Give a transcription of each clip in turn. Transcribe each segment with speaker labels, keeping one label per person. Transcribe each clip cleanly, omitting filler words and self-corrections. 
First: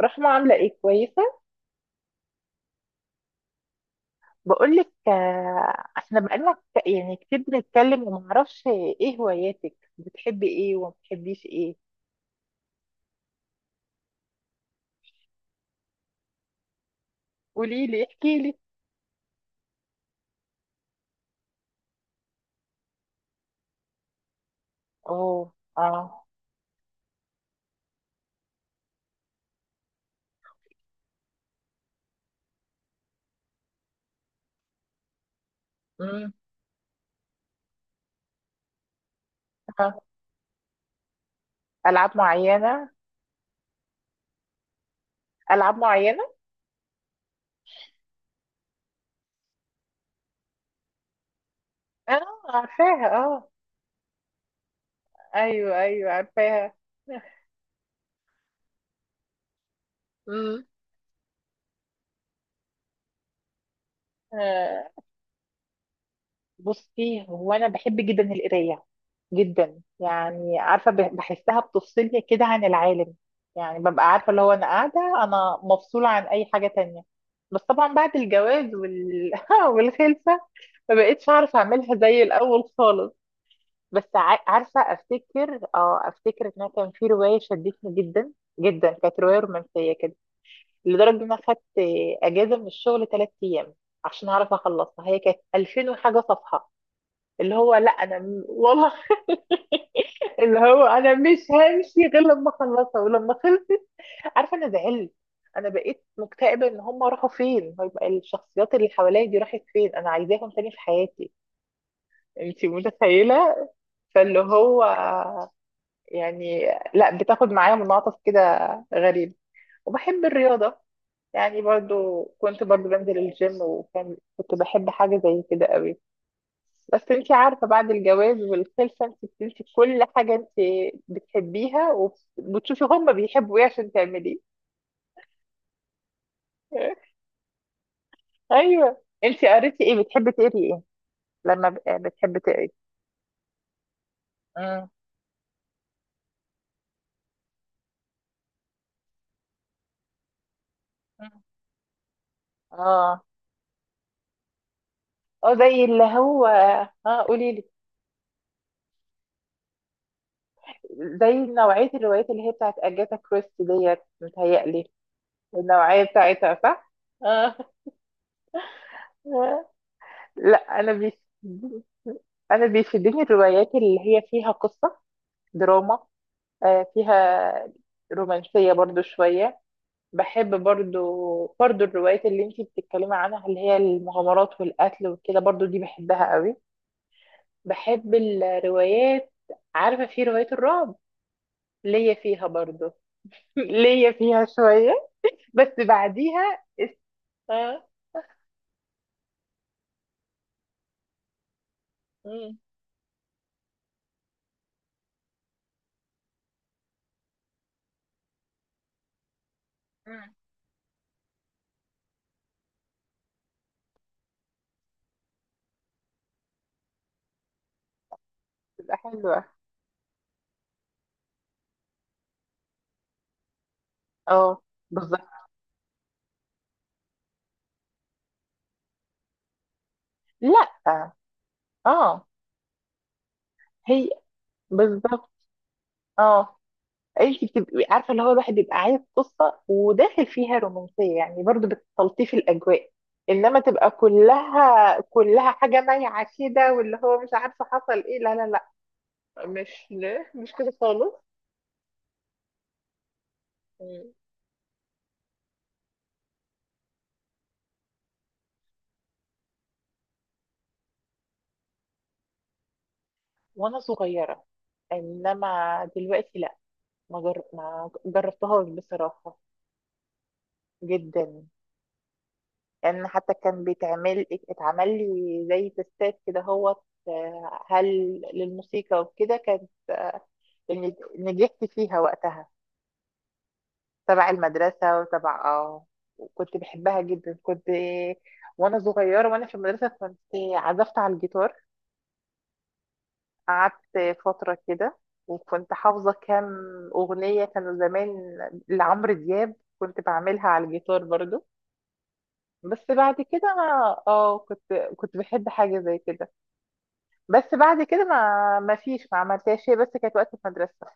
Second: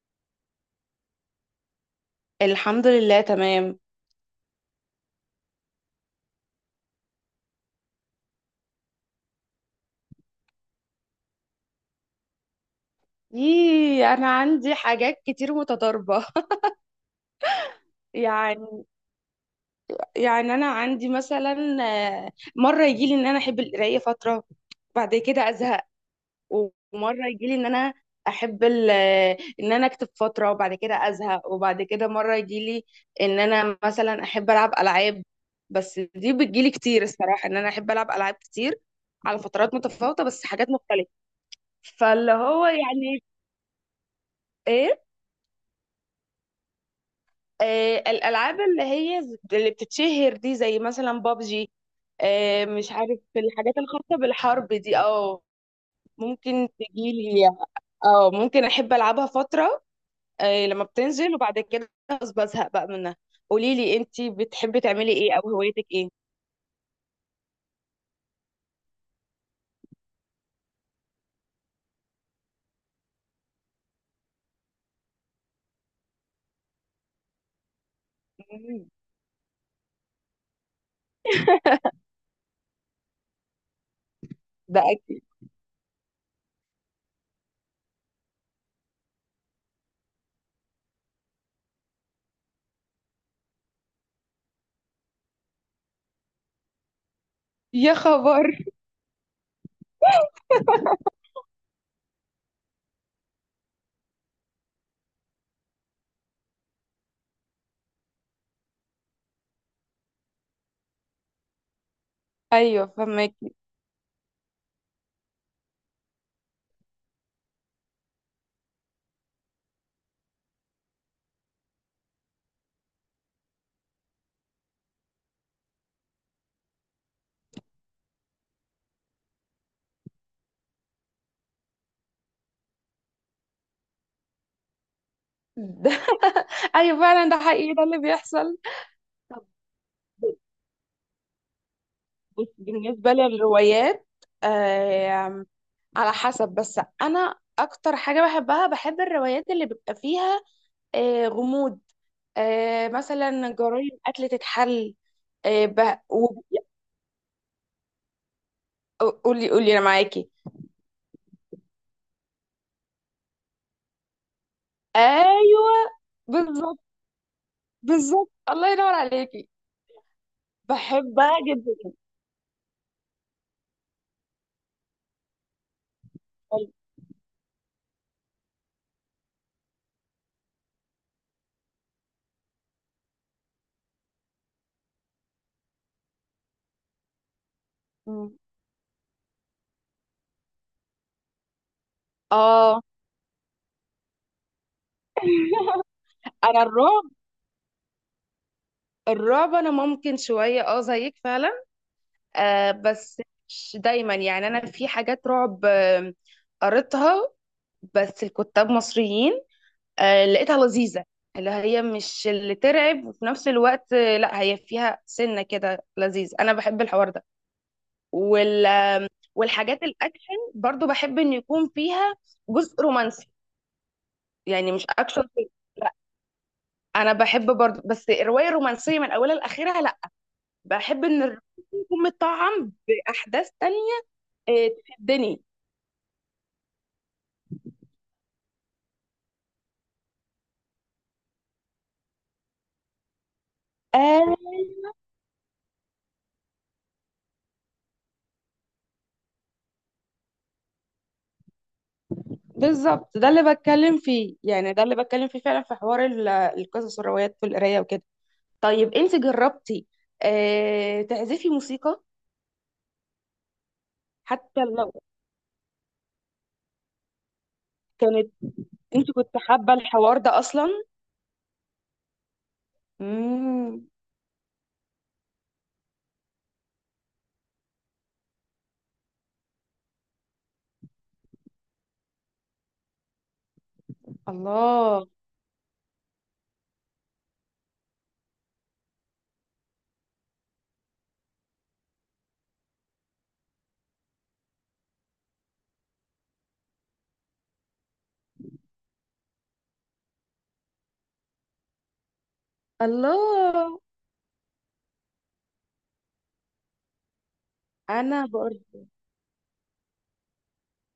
Speaker 1: رحمة، عاملة ايه؟ كويسة.
Speaker 2: الحمد لله، تمام.
Speaker 1: بقولك، احنا بقالنا يعني كتير بنتكلم ومعرفش ايه هواياتك؟ بتحبي ايه وما بتحبيش ايه؟
Speaker 2: ايه، انا عندي حاجات كتير متضاربه.
Speaker 1: قوليلي، احكيلي.
Speaker 2: يعني يعني انا عندي مثلا، مره يجي لي ان انا احب القرايه فتره. بعد
Speaker 1: اوه،
Speaker 2: كده ازهق.
Speaker 1: اه.
Speaker 2: ومره يجي لي ان انا احب ان انا اكتب فتره وبعد كده ازهق. وبعد كده مره يجي لي ان انا مثلا احب العب العاب. بس
Speaker 1: امم.
Speaker 2: دي بتجيلي كتير، الصراحه ان انا احب العب العاب كتير على فترات
Speaker 1: آه.
Speaker 2: متفاوته، بس حاجات مختلفه.
Speaker 1: العاب
Speaker 2: فاللي هو
Speaker 1: معينة؟
Speaker 2: يعني ايه،
Speaker 1: العاب معينة.
Speaker 2: الالعاب اللي هي اللي بتتشهر دي، زي مثلا بابجي.
Speaker 1: اه،
Speaker 2: مش
Speaker 1: عارفاها،
Speaker 2: عارف،
Speaker 1: اه.
Speaker 2: الحاجات الخاصه بالحرب دي. اه
Speaker 1: ايوه، ايوه،
Speaker 2: ممكن
Speaker 1: عارفاها.
Speaker 2: تجيلي. اه ممكن احب العبها فتره، لما بتنزل وبعد كده خلاص بزهق بقى منها. قولي لي، انتي بتحبي
Speaker 1: امم.
Speaker 2: تعملي ايه، او هوايتك ايه؟
Speaker 1: بصي، هو انا بحب جدا القرايه. جدا، يعني عارفه بحسها بتفصلني كده عن العالم. يعني ببقى عارفه اللي هو انا قاعده، انا مفصوله عن اي حاجه تانية. بس طبعا بعد الجواز
Speaker 2: مم،
Speaker 1: والخلفه. ما بقتش اعرف اعملها زي الاول خالص. بس عارفه
Speaker 2: ده اكيد.
Speaker 1: افتكر ان أنا كان في روايه شدتني جدا. جدا، كانت روايه رومانسيه كده، لدرجه ان انا خدت اجازه من الشغل ثلاث ايام عشان اعرف اخلصها. هي كانت 2000 وحاجه صفحه. اللي هو لا،
Speaker 2: يا
Speaker 1: انا
Speaker 2: خبر.
Speaker 1: والله، اللي هو انا مش همشي غير لما اخلصها. ولما خلصت عارفه انا زعلت، انا بقيت مكتئبه. ان هم راحوا فين؟ طيب الشخصيات اللي حواليا دي راحت فين؟ انا عايزاهم تاني في حياتي. انت
Speaker 2: ايوه فهمك.
Speaker 1: متخيله؟ فاللي هو، يعني، لا بتاخد معايا منعطف كده غريب. وبحب الرياضه، يعني برضو كنت، برضو بنزل الجيم، وكان كنت بحب حاجه زي كده قوي. بس انت عارفة، بعد الجواز والخلفة، انت بتنسي كل حاجة انت بتحبيها، وبتشوفي هما بيحبوا ايه عشان تعمليه.
Speaker 2: ده. ايوه فعلا، ده حقيقي، ده اللي بيحصل.
Speaker 1: ايوه، انت
Speaker 2: طب
Speaker 1: قريتي ايه؟ بتحبي تقري ايه؟ لما بتحبي
Speaker 2: بص
Speaker 1: تقري.
Speaker 2: بالنسبه للروايات،
Speaker 1: مم.
Speaker 2: على حسب. بس انا اكتر حاجه بحبها، بحب الروايات اللي بيبقى فيها غموض،
Speaker 1: اه،
Speaker 2: مثلا جرايم قتل تتحل.
Speaker 1: اه،
Speaker 2: آه،
Speaker 1: زي
Speaker 2: ب-
Speaker 1: اللي
Speaker 2: و-
Speaker 1: هو. اه، قولي لي.
Speaker 2: قولي قولي، انا معاكي.
Speaker 1: زي نوعية الروايات اللي هي بتاعت أجاثا كريستي ديت، متهيألي.
Speaker 2: ايوه،
Speaker 1: النوعية بتاعتها
Speaker 2: بالظبط.
Speaker 1: صح؟ اه.
Speaker 2: بالظبط، الله ينور عليكي.
Speaker 1: لا، أنا
Speaker 2: بحبها جدا.
Speaker 1: أنا بيفيدني الروايات اللي هي فيها قصة، دراما، فيها رومانسية برضو شوية. بحب، برضو، برضو الروايات اللي انتي بتتكلمي عنها، اللي هي المغامرات والقتل وكده، برضو دي بحبها قوي. بحب
Speaker 2: مم.
Speaker 1: الروايات. عارفة في رواية الرعب ليا فيها
Speaker 2: اه،
Speaker 1: برضو. ليا فيها شوية، بس
Speaker 2: انا
Speaker 1: بعديها است...
Speaker 2: الرعب.
Speaker 1: آه،
Speaker 2: الرعب انا ممكن شويه، اه زيك فعلا.
Speaker 1: مم،
Speaker 2: بس مش دايما، يعني انا في حاجات رعب قريتها، بس الكتاب مصريين،
Speaker 1: مم،
Speaker 2: لقيتها لذيذة. اللي هي مش اللي ترعب، وفي نفس الوقت، لا هي فيها سنة كده لذيذ، أنا بحب الحوار ده وال...
Speaker 1: تبقى حلوة.
Speaker 2: والحاجات الأكشن، برضو بحب إن يكون فيها جزء رومانسي.
Speaker 1: اه،
Speaker 2: يعني مش أكشن
Speaker 1: بالظبط.
Speaker 2: بس. لا، أنا بحب برضو، بس الرواية رومانسية من أولها لآخرها، لا.
Speaker 1: لا،
Speaker 2: بحب إن الرومانسي يكون
Speaker 1: اه،
Speaker 2: متطعم بأحداث تانية
Speaker 1: هي بالظبط.
Speaker 2: تشدني.
Speaker 1: اه، انت بتبقي عارفه اللي هو الواحد بيبقى عايز قصه، وداخل فيها رومانسيه، يعني برضو بتلطيف الاجواء. انما تبقى
Speaker 2: آه،
Speaker 1: كلها كلها حاجه مايعه كده، واللي هو مش عارفه حصل ايه، لا، لا، لا، مش لا، مش كده خالص.
Speaker 2: بالظبط، ده اللي بتكلم
Speaker 1: مم.
Speaker 2: فيه، يعني ده اللي بتكلم فيه فعلا، في حوار القصص والروايات والقراية وكده. طيب، انت جربتي تعزفي موسيقى؟
Speaker 1: وانا صغيره،
Speaker 2: حتى لو
Speaker 1: انما دلوقتي لا، ما
Speaker 2: كانت.
Speaker 1: جربتهاش
Speaker 2: انت كنت
Speaker 1: بصراحه.
Speaker 2: حابة الحوار ده اصلا؟
Speaker 1: جدا، يعني حتى كان
Speaker 2: امم.
Speaker 1: بيتعمل، اتعمل لي زي تستات كده، هو، هل، للموسيقى وكده، كانت اللي نجحت فيها وقتها تبع المدرسة
Speaker 2: الله.
Speaker 1: وتبع، وكنت بحبها جدا، كنت، وانا صغيرة وانا في المدرسة. كنت عزفت على الجيتار، قعدت فترة كده، وكنت حافظة كام أغنية كانوا زمان لعمرو دياب، كنت بعملها على الجيتار برضو. بس بعد كده انا،
Speaker 2: الله،
Speaker 1: كنت بحب حاجة زي كده، بس بعد كده
Speaker 2: انا
Speaker 1: ما
Speaker 2: برضه.
Speaker 1: فيش، ما عملتهاش شيء، بس كانت وقت المدرسة.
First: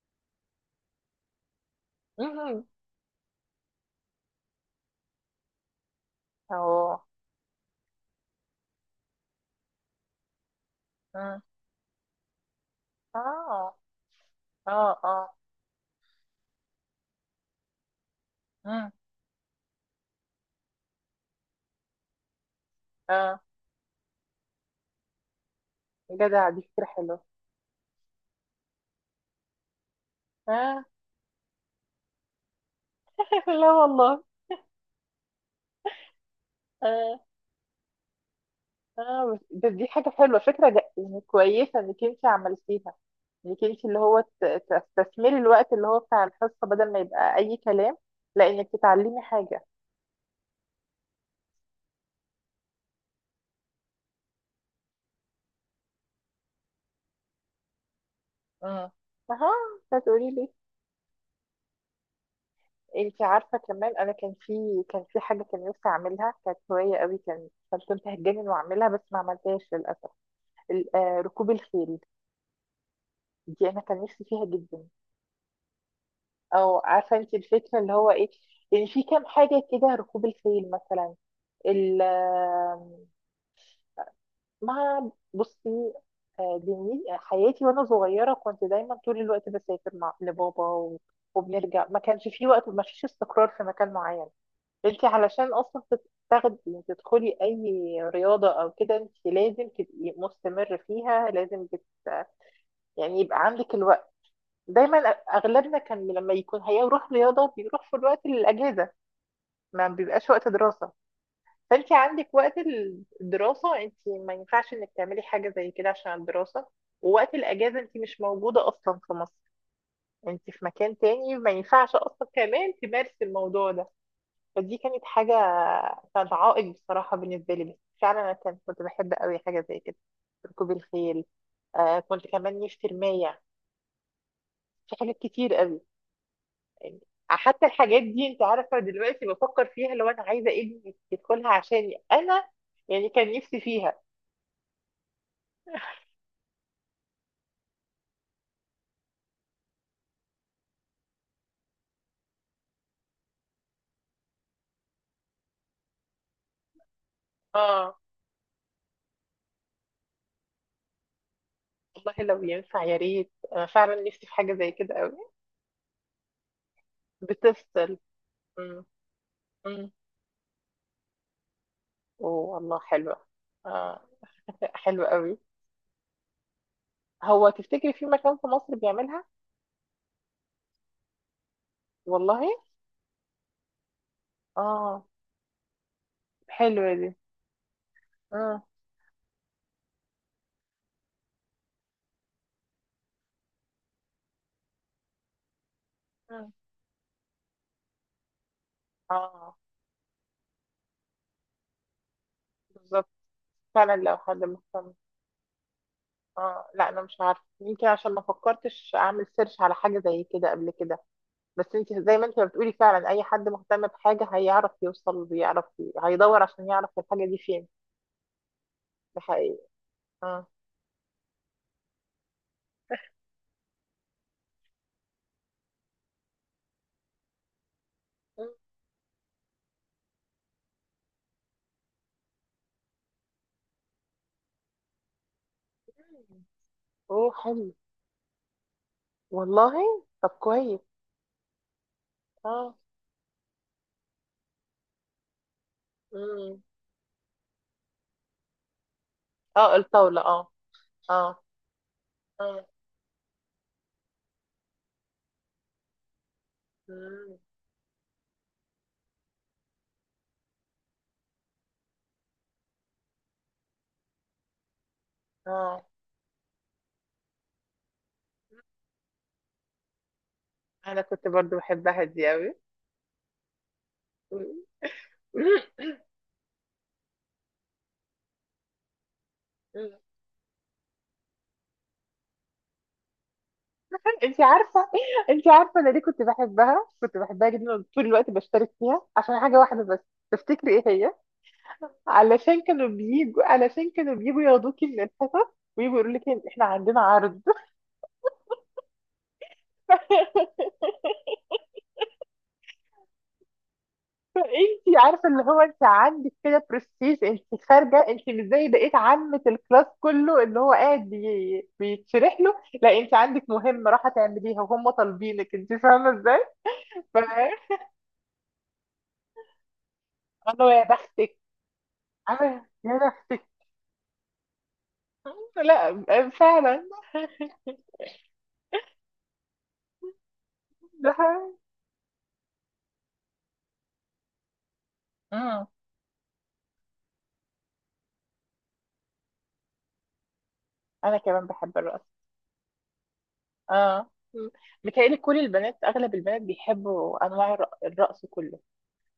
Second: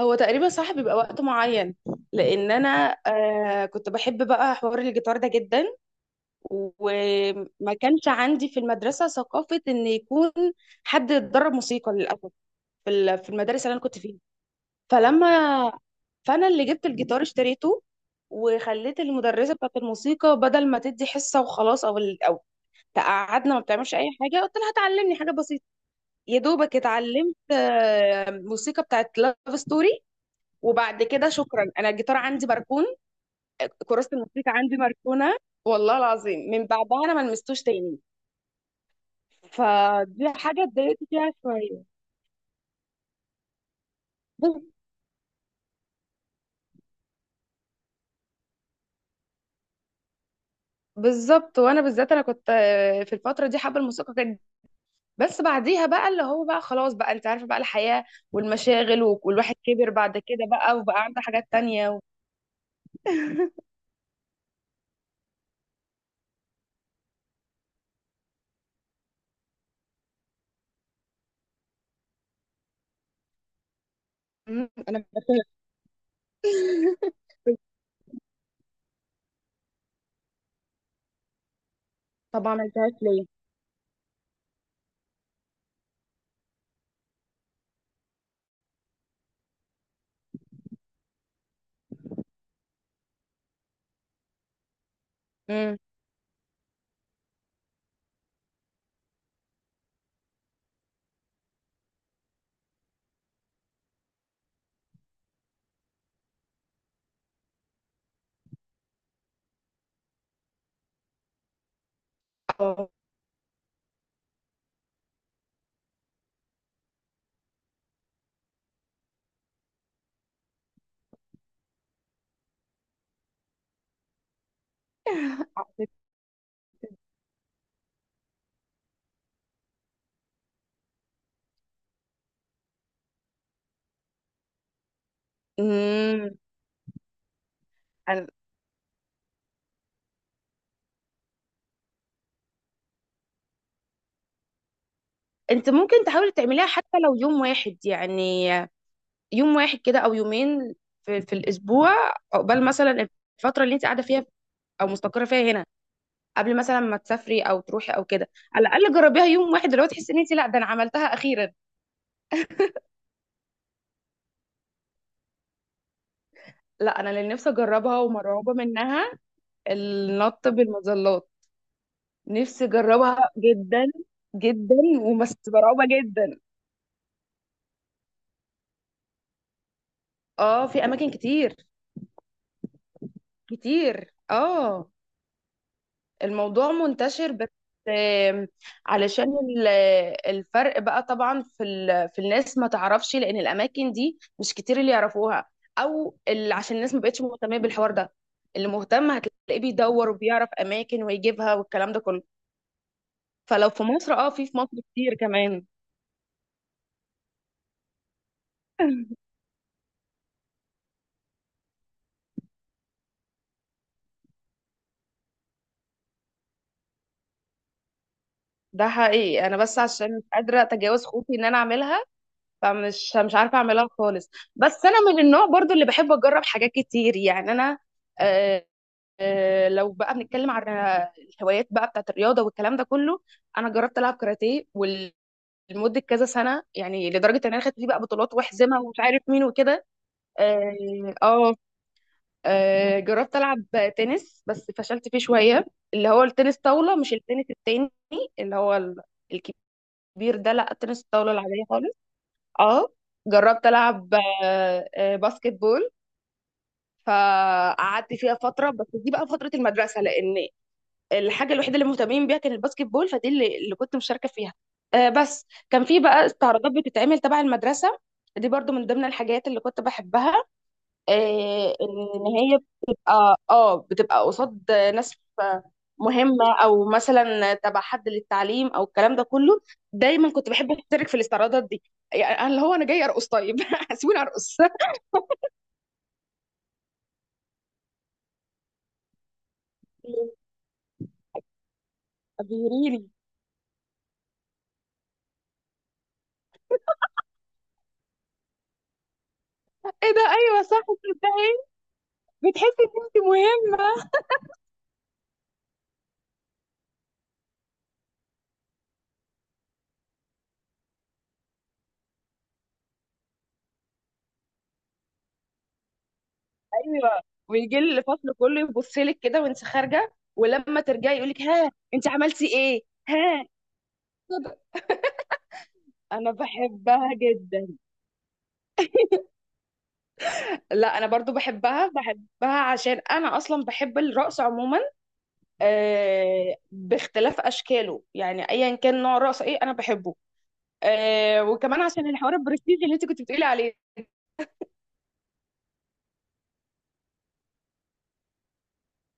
Speaker 2: هو تقريبا صح، بيبقى وقت معين، لان
Speaker 1: مهم.
Speaker 2: انا كنت بحب بقى حوار الجيتار ده جدا.
Speaker 1: اه.
Speaker 2: وما كانش عندي في المدرسة ثقافة ان يكون حد
Speaker 1: مم.
Speaker 2: يتدرب موسيقى للاسف، في المدارس اللي
Speaker 1: اه،
Speaker 2: انا كنت فيها. فلما،
Speaker 1: اه،
Speaker 2: فانا اللي جبت الجيتار اشتريته،
Speaker 1: اه،
Speaker 2: وخليت المدرسه بتاعت الموسيقى بدل ما تدي حصه وخلاص او
Speaker 1: اه،
Speaker 2: تقعدنا ما بتعملش اي حاجه، قلت لها هتعلمني حاجه بسيطه. يا
Speaker 1: جدع، دي
Speaker 2: دوبك
Speaker 1: فكرة حلوة.
Speaker 2: اتعلمت موسيقى بتاعت لاف ستوري.
Speaker 1: اه.
Speaker 2: وبعد كده شكرا، انا الجيتار عندي مركون،
Speaker 1: لا،
Speaker 2: كراسه
Speaker 1: والله.
Speaker 2: الموسيقى عندي مركونه. والله العظيم من بعدها انا
Speaker 1: اه،
Speaker 2: ما لمستوش تاني.
Speaker 1: اه، بس دي حاجة
Speaker 2: فدي
Speaker 1: حلوة.
Speaker 2: حاجه
Speaker 1: فكرة
Speaker 2: اتضايقت
Speaker 1: يعني
Speaker 2: فيها
Speaker 1: كويسة
Speaker 2: شويه.
Speaker 1: انك انت عملتيها، انك انت اللي هو
Speaker 2: بز-
Speaker 1: تستثمري الوقت اللي هو بتاع الحصة، بدل ما يبقى اي كلام، لا، انك تتعلمي حاجة.
Speaker 2: بالظبط، وانا بالذات انا كنت في الفتره دي حابه الموسيقى. بس بعديها بقى اللي هو بقى خلاص، بقى انت عارفة، بقى الحياة
Speaker 1: امم
Speaker 2: والمشاغل
Speaker 1: اها،
Speaker 2: والواحد كبر بعد
Speaker 1: هتقولي
Speaker 2: كده،
Speaker 1: لي.
Speaker 2: بقى وبقى عنده حاجات تانية.
Speaker 1: انت عارفة كمان، انا كان في، كان في حاجة كان نفسي اعملها، كانت هواية قوي، كان كان كنت هتجنن واعملها، بس ما عملتهاش للأسف. ركوب الخيل، دي انا كان نفسي فيها
Speaker 2: مم،
Speaker 1: جدا.
Speaker 2: انا.
Speaker 1: او عارفه انت الفكره اللي هو ايه؟ يعني في كام حاجه كده، ركوب الخيل مثلا، ال-
Speaker 2: طب ما عملتهاش
Speaker 1: آم،
Speaker 2: ليه؟
Speaker 1: بصي، حياتي وانا صغيره كنت دايما طول الوقت بسافر مع لبابا، وبنرجع. ما كانش في وقت، ما فيش استقرار في مكان معين. انت علشان
Speaker 2: امم.
Speaker 1: اصلا تت- تاخدي تدخلي اي رياضه او كده، انت لازم تبقي مستمر فيها، لازم يعني يبقى عندك الوقت دايما. اغلبنا كان لما يكون هيروح رياضه بيروح في الوقت الاجازه، ما بيبقاش وقت دراسة. فانت عندك وقت
Speaker 2: اه.
Speaker 1: الدراسة، انت ما ينفعش انك تعملي حاجة زي كده عشان الدراسة. ووقت الأجازة انت مش موجودة أصلا في مصر، انت في مكان تاني، ما ينفعش أصلا كمان تمارسي الموضوع ده. فدي كانت حاجة، كانت عائق بصراحة بالنسبة لي. بس فعلا أنا كنت بحب قوي حاجة زي كده، ركوب الخيل. كنت كمان نفسي الماية، في حاجات كتير قوي.
Speaker 2: امم.
Speaker 1: يعني حتى الحاجات دي
Speaker 2: أنا-
Speaker 1: انت عارفة، دلوقتي بفكر فيها لو أنا عايزة ابني يدخلها عشان أنا يعني كان نفسي فيها.
Speaker 2: انت ممكن تحاولي تعمليها حتى لو يوم واحد، يعني يوم واحد كده او يومين في الاسبوع. قبل مثلا الفتره اللي انت قاعده فيها، او مستقره فيها هنا، قبل مثلا ما تسافري او تروحي
Speaker 1: اه،
Speaker 2: او كده، على الاقل جربيها يوم واحد، اللي هو تحسي ان انت، لا ده انا عملتها اخيرا.
Speaker 1: والله، لو ينفع يا ريت، انا فعلا نفسي في حاجه زي كده قوي.
Speaker 2: لا، انا اللي نفسي
Speaker 1: بتفصل.
Speaker 2: اجربها ومرعوبه
Speaker 1: امم،
Speaker 2: منها،
Speaker 1: امم.
Speaker 2: النط بالمظلات.
Speaker 1: اوه،
Speaker 2: نفسي
Speaker 1: والله حلوه.
Speaker 2: اجربها جدا
Speaker 1: اه.
Speaker 2: جدا.
Speaker 1: حلوه
Speaker 2: وبس
Speaker 1: قوي.
Speaker 2: مرعوبه جدا.
Speaker 1: هو تفتكري في مكان في مصر بيعملها؟
Speaker 2: اه، في اماكن كتير.
Speaker 1: والله.
Speaker 2: كتير، اه.
Speaker 1: اه.
Speaker 2: الموضوع
Speaker 1: حلوه دي.
Speaker 2: منتشر بس. آم،
Speaker 1: امم.
Speaker 2: علشان ال- الفرق بقى طبعا، في الناس ما تعرفش، لان الاماكن دي مش كتير اللي يعرفوها، او اللي عشان الناس ما بقتش مهتمه بالحوار ده. اللي مهتم
Speaker 1: اه،
Speaker 2: هتلاقيه بيدور وبيعرف اماكن ويجيبها والكلام ده كله.
Speaker 1: بالظبط.
Speaker 2: فلو في
Speaker 1: فعلا
Speaker 2: مصر،
Speaker 1: لو
Speaker 2: اه
Speaker 1: حد
Speaker 2: في مصر
Speaker 1: مهتم.
Speaker 2: كتير كمان.
Speaker 1: اه، لا، انا مش عارفه. يمكن عشان ما فكرتش اعمل سيرش على حاجه زي كده قبل كده. بس انت زي ما انت بتقولي، فعلا اي حد مهتم بحاجه هيعرف يوصل ويعرف هيدور عشان يعرف الحاجه دي فين.
Speaker 2: ده
Speaker 1: ده
Speaker 2: حقيقي، انا
Speaker 1: حقيقي.
Speaker 2: بس عشان مش
Speaker 1: اه.
Speaker 2: قادره اتجاوز خوفي ان انا اعملها. فمش مش عارفه اعملها خالص. بس انا من النوع برضو اللي بحب اجرب حاجات كتير، يعني انا.
Speaker 1: مم.
Speaker 2: آه لو بقى بنتكلم عن الهوايات بقى بتاعت الرياضه والكلام ده كله، انا جربت العب كاراتيه لمده كذا سنه، يعني
Speaker 1: اوه،
Speaker 2: لدرجه ان انا
Speaker 1: حلو.
Speaker 2: خدت فيه بقى بطولات واحزمها ومش عارف مين وكده.
Speaker 1: والله طب كويس.
Speaker 2: اه. آه،
Speaker 1: اه.
Speaker 2: جربت ألعب تنس، بس فشلت فيه شوية. اللي هو التنس
Speaker 1: مم.
Speaker 2: طاولة، مش التنس التاني اللي هو
Speaker 1: اه، الطاولة،
Speaker 2: الكبير.
Speaker 1: اه.
Speaker 2: ده لا، التنس الطاولة
Speaker 1: اه،
Speaker 2: العادية خالص.
Speaker 1: اه.
Speaker 2: اه، جربت ألعب باسكت بول.
Speaker 1: مم.
Speaker 2: فقعدت فيها فترة، بس دي بقى فترة المدرسة، لأن الحاجة الوحيدة اللي مهتمين بيها كان الباسكت بول. فدي اللي كنت مشاركة فيها. بس
Speaker 1: اه،
Speaker 2: كان في بقى استعراضات بتتعمل تبع المدرسة. دي برضو من ضمن الحاجات اللي كنت بحبها،
Speaker 1: انا كنت برضو بحبها
Speaker 2: ان
Speaker 1: دي اوي.
Speaker 2: هي بتبقى قصاد ناس
Speaker 1: مم.
Speaker 2: مهمه، او مثلا تبع حد للتعليم، او الكلام ده كله. دايما كنت بحب اشترك في الاستعراضات دي. يعني أنا اللي هو انا جاي ارقص، طيب سيبوني
Speaker 1: انت
Speaker 2: ارقص.
Speaker 1: عارفة، انا ليه كنت بحبها، جدا طول الوقت بشترك فيها عشان حاجة واحدة بس. تفتكري ايه هي؟
Speaker 2: ابهريني.
Speaker 1: علشان كانوا بيجوا ياخدوكي من الحصص ويجوا يقولوا لك احنا عندنا عرض.
Speaker 2: ايه ده، ايوه صح، تصدقي بتحسي ان انت مهمه.
Speaker 1: انت عارفه اللي هو انت عندك كده برستيج، انت خارجه، انت مش زي بقيه عامه الكلاس كله اللي هو قاعد بيتشرح له، لا انت عندك مهمه راح تعمليها وهم طالبينك. انت فاهمه ازاي؟ ف-
Speaker 2: ايوه. ويجي لي الفصل كله يبص لك كده وانت خارجه،
Speaker 1: انا
Speaker 2: ولما
Speaker 1: يا
Speaker 2: ترجعي يقول
Speaker 1: بختك،
Speaker 2: لك، ها انت عملتي
Speaker 1: انا
Speaker 2: ايه.
Speaker 1: يا
Speaker 2: ها.
Speaker 1: بختك.
Speaker 2: كده.
Speaker 1: لا،
Speaker 2: انا
Speaker 1: فعلا.
Speaker 2: بحبها جدا. لا، انا برضو
Speaker 1: ده،
Speaker 2: بحبها، بحبها عشان انا اصلا بحب الرقص عموما،
Speaker 1: امم.
Speaker 2: باختلاف اشكاله، يعني ايا كان نوع الرقص ايه انا بحبه.
Speaker 1: انا كمان بحب
Speaker 2: وكمان
Speaker 1: الرقص.
Speaker 2: عشان الحوار البرستيجي اللي انت كنت بتقولي عليه.
Speaker 1: اه. مم. متهيألي كل البنات، اغلب البنات بيحبوا انواع الرقص كله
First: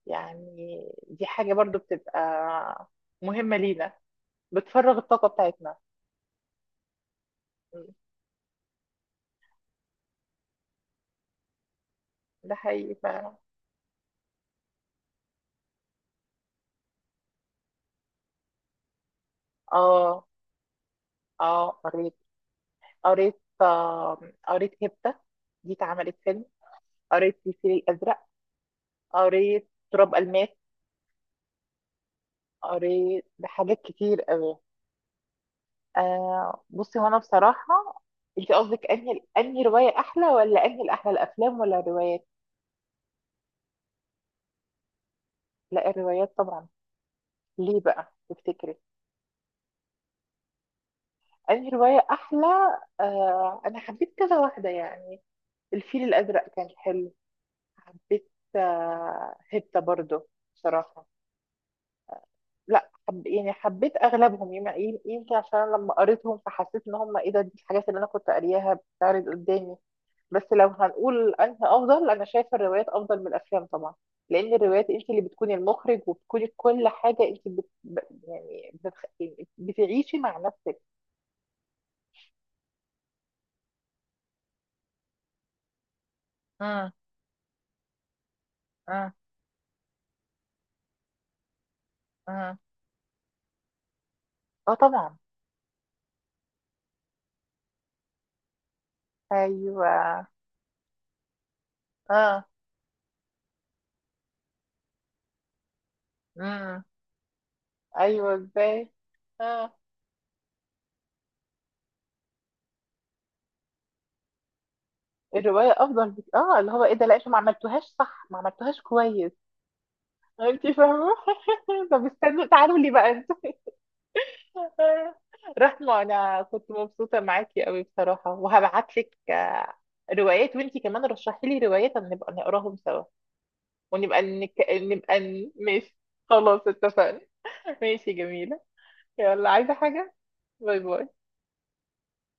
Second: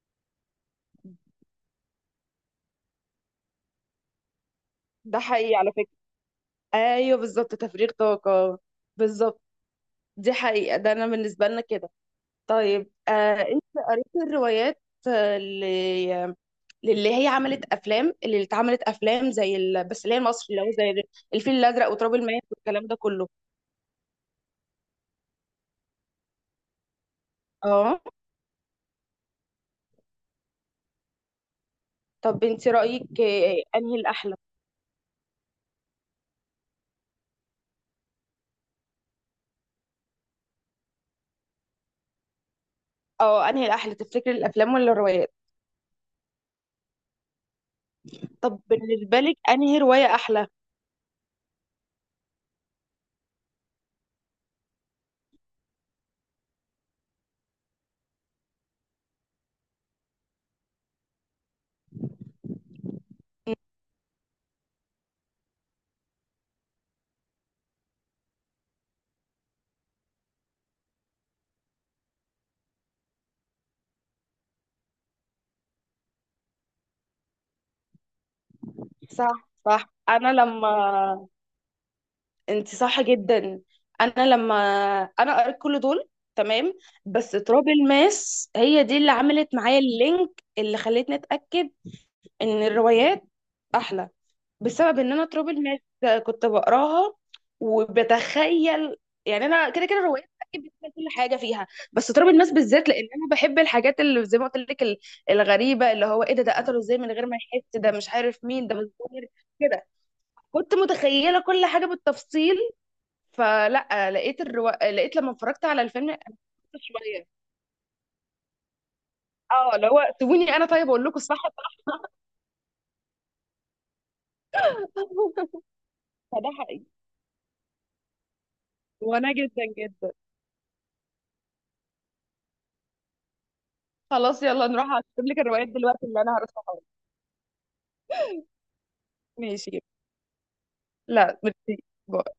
Speaker 1: يعني. دي حاجه برضو بتبقى مهمه لينا، بتفرغ
Speaker 2: ده
Speaker 1: الطاقة
Speaker 2: حقيقي على
Speaker 1: بتاعتنا.
Speaker 2: فكرة. ايوه بالظبط، تفريغ
Speaker 1: م.
Speaker 2: طاقة. بالظبط. دي حقيقة، ده انا بالنسبة لنا كده.
Speaker 1: ده
Speaker 2: طيب
Speaker 1: حقيقي فعلا.
Speaker 2: انت قريتي الروايات آه، ل- للي هي عملت افلام، اللي اتعملت افلام زي بس اللي هي
Speaker 1: اه،
Speaker 2: مصر، اللي هو زي الفيل
Speaker 1: اه،
Speaker 2: الازرق وتراب
Speaker 1: قريت.
Speaker 2: الماس والكلام ده كله؟
Speaker 1: قريت، قريت هبتة، دي اتعملت فيلم. قريت الفيل
Speaker 2: اه.
Speaker 1: الأزرق. قريت تراب الماس.
Speaker 2: طب انت رأيك
Speaker 1: قريت حاجات
Speaker 2: انهي
Speaker 1: كتير
Speaker 2: الأحلى؟
Speaker 1: قوي. بصي، هو انا بصراحة. انت قصدك انهي رواية احلى ولا انهي، الاحلى الافلام ولا الروايات؟
Speaker 2: اه، انهي الأحلى تفتكري، الأفلام ولا الروايات؟
Speaker 1: لا، الروايات طبعا. ليه بقى
Speaker 2: طب
Speaker 1: تفتكري؟
Speaker 2: بالنسبة لك انهي رواية أحلى؟
Speaker 1: انهي رواية احلى؟ انا حبيت كذا واحدة يعني. الفيل الازرق كان حلو. حبيت، هبتة برضو. بصراحة، لا، حب، يعني، حبيت اغلبهم، يمكن عشان أنا لما قريتهم فحسيت ان هم ايه ده، دي الحاجات اللي انا كنت قارياها بتعرض قدامي. بس لو هنقول انهي افضل، انا شايفة الروايات افضل من الافلام طبعا، لان الروايات انت اللي بتكوني المخرج وبتكوني كل حاجة. انت بت... ب- يعني بتخ... يعني
Speaker 2: صح صح،
Speaker 1: بتعيشي
Speaker 2: انا
Speaker 1: مع
Speaker 2: لما.
Speaker 1: نفسك.
Speaker 2: انت صح جدا. انا لما. انا قريت كل دول. تمام.
Speaker 1: اه،
Speaker 2: بس تراب الماس هي دي اللي
Speaker 1: اه،
Speaker 2: عملت معايا اللينك، اللي خلتني اتأكد ان
Speaker 1: اه،
Speaker 2: الروايات أحلى،
Speaker 1: اه،
Speaker 2: بسبب ان
Speaker 1: طبعا.
Speaker 2: انا تراب الماس كنت بقراها وبتخيل. يعني انا كده كده
Speaker 1: ايوه،
Speaker 2: روايات اكيد بتخيل كل حاجه فيها، بس تراب
Speaker 1: اه.
Speaker 2: الماس بالذات، لان انا بحب الحاجات اللي زي ما قلت لك، الغريبه اللي هو ايه ده قتله
Speaker 1: امم،
Speaker 2: ازاي من غير ما يحس، ده مش
Speaker 1: ايوه،
Speaker 2: عارف مين، ده
Speaker 1: ازاي؟
Speaker 2: متغير
Speaker 1: اه.
Speaker 2: كده. كنت متخيله كل حاجه بالتفصيل. فلا، لقيت لما اتفرجت
Speaker 1: الرواية
Speaker 2: على الفيلم
Speaker 1: أفضل بك...
Speaker 2: أنا
Speaker 1: آه اللي
Speaker 2: خفت
Speaker 1: هو إيه ده، لا
Speaker 2: شويه.
Speaker 1: أنتوا ما عملتوهاش صح، ما عملتوهاش كويس.
Speaker 2: اه اللي هو، سيبوني
Speaker 1: أنت
Speaker 2: انا طيب، اقول
Speaker 1: فاهمة.
Speaker 2: لكم الصح.
Speaker 1: طب استنوا، تعالوا لي بقى أنتوا. رحمة، أنا
Speaker 2: فده
Speaker 1: كنت
Speaker 2: حقيقي،
Speaker 1: مبسوطة معاكي قوي بصراحة، وهبعت لك
Speaker 2: وانا جدا جدا.
Speaker 1: روايات، وأنت كمان رشحي لي روايات أما نبقى نقراهم سوا، ونبقى
Speaker 2: خلاص يلا، نروح اكتب لك الروايات
Speaker 1: ماشي.
Speaker 2: دلوقتي اللي انا
Speaker 1: خلاص
Speaker 2: هرسمها.
Speaker 1: اتفقنا. ماشي، جميلة. يلا، عايزة
Speaker 2: ماشي.
Speaker 1: حاجة؟ باي باي.
Speaker 2: لا ميرسي. باي.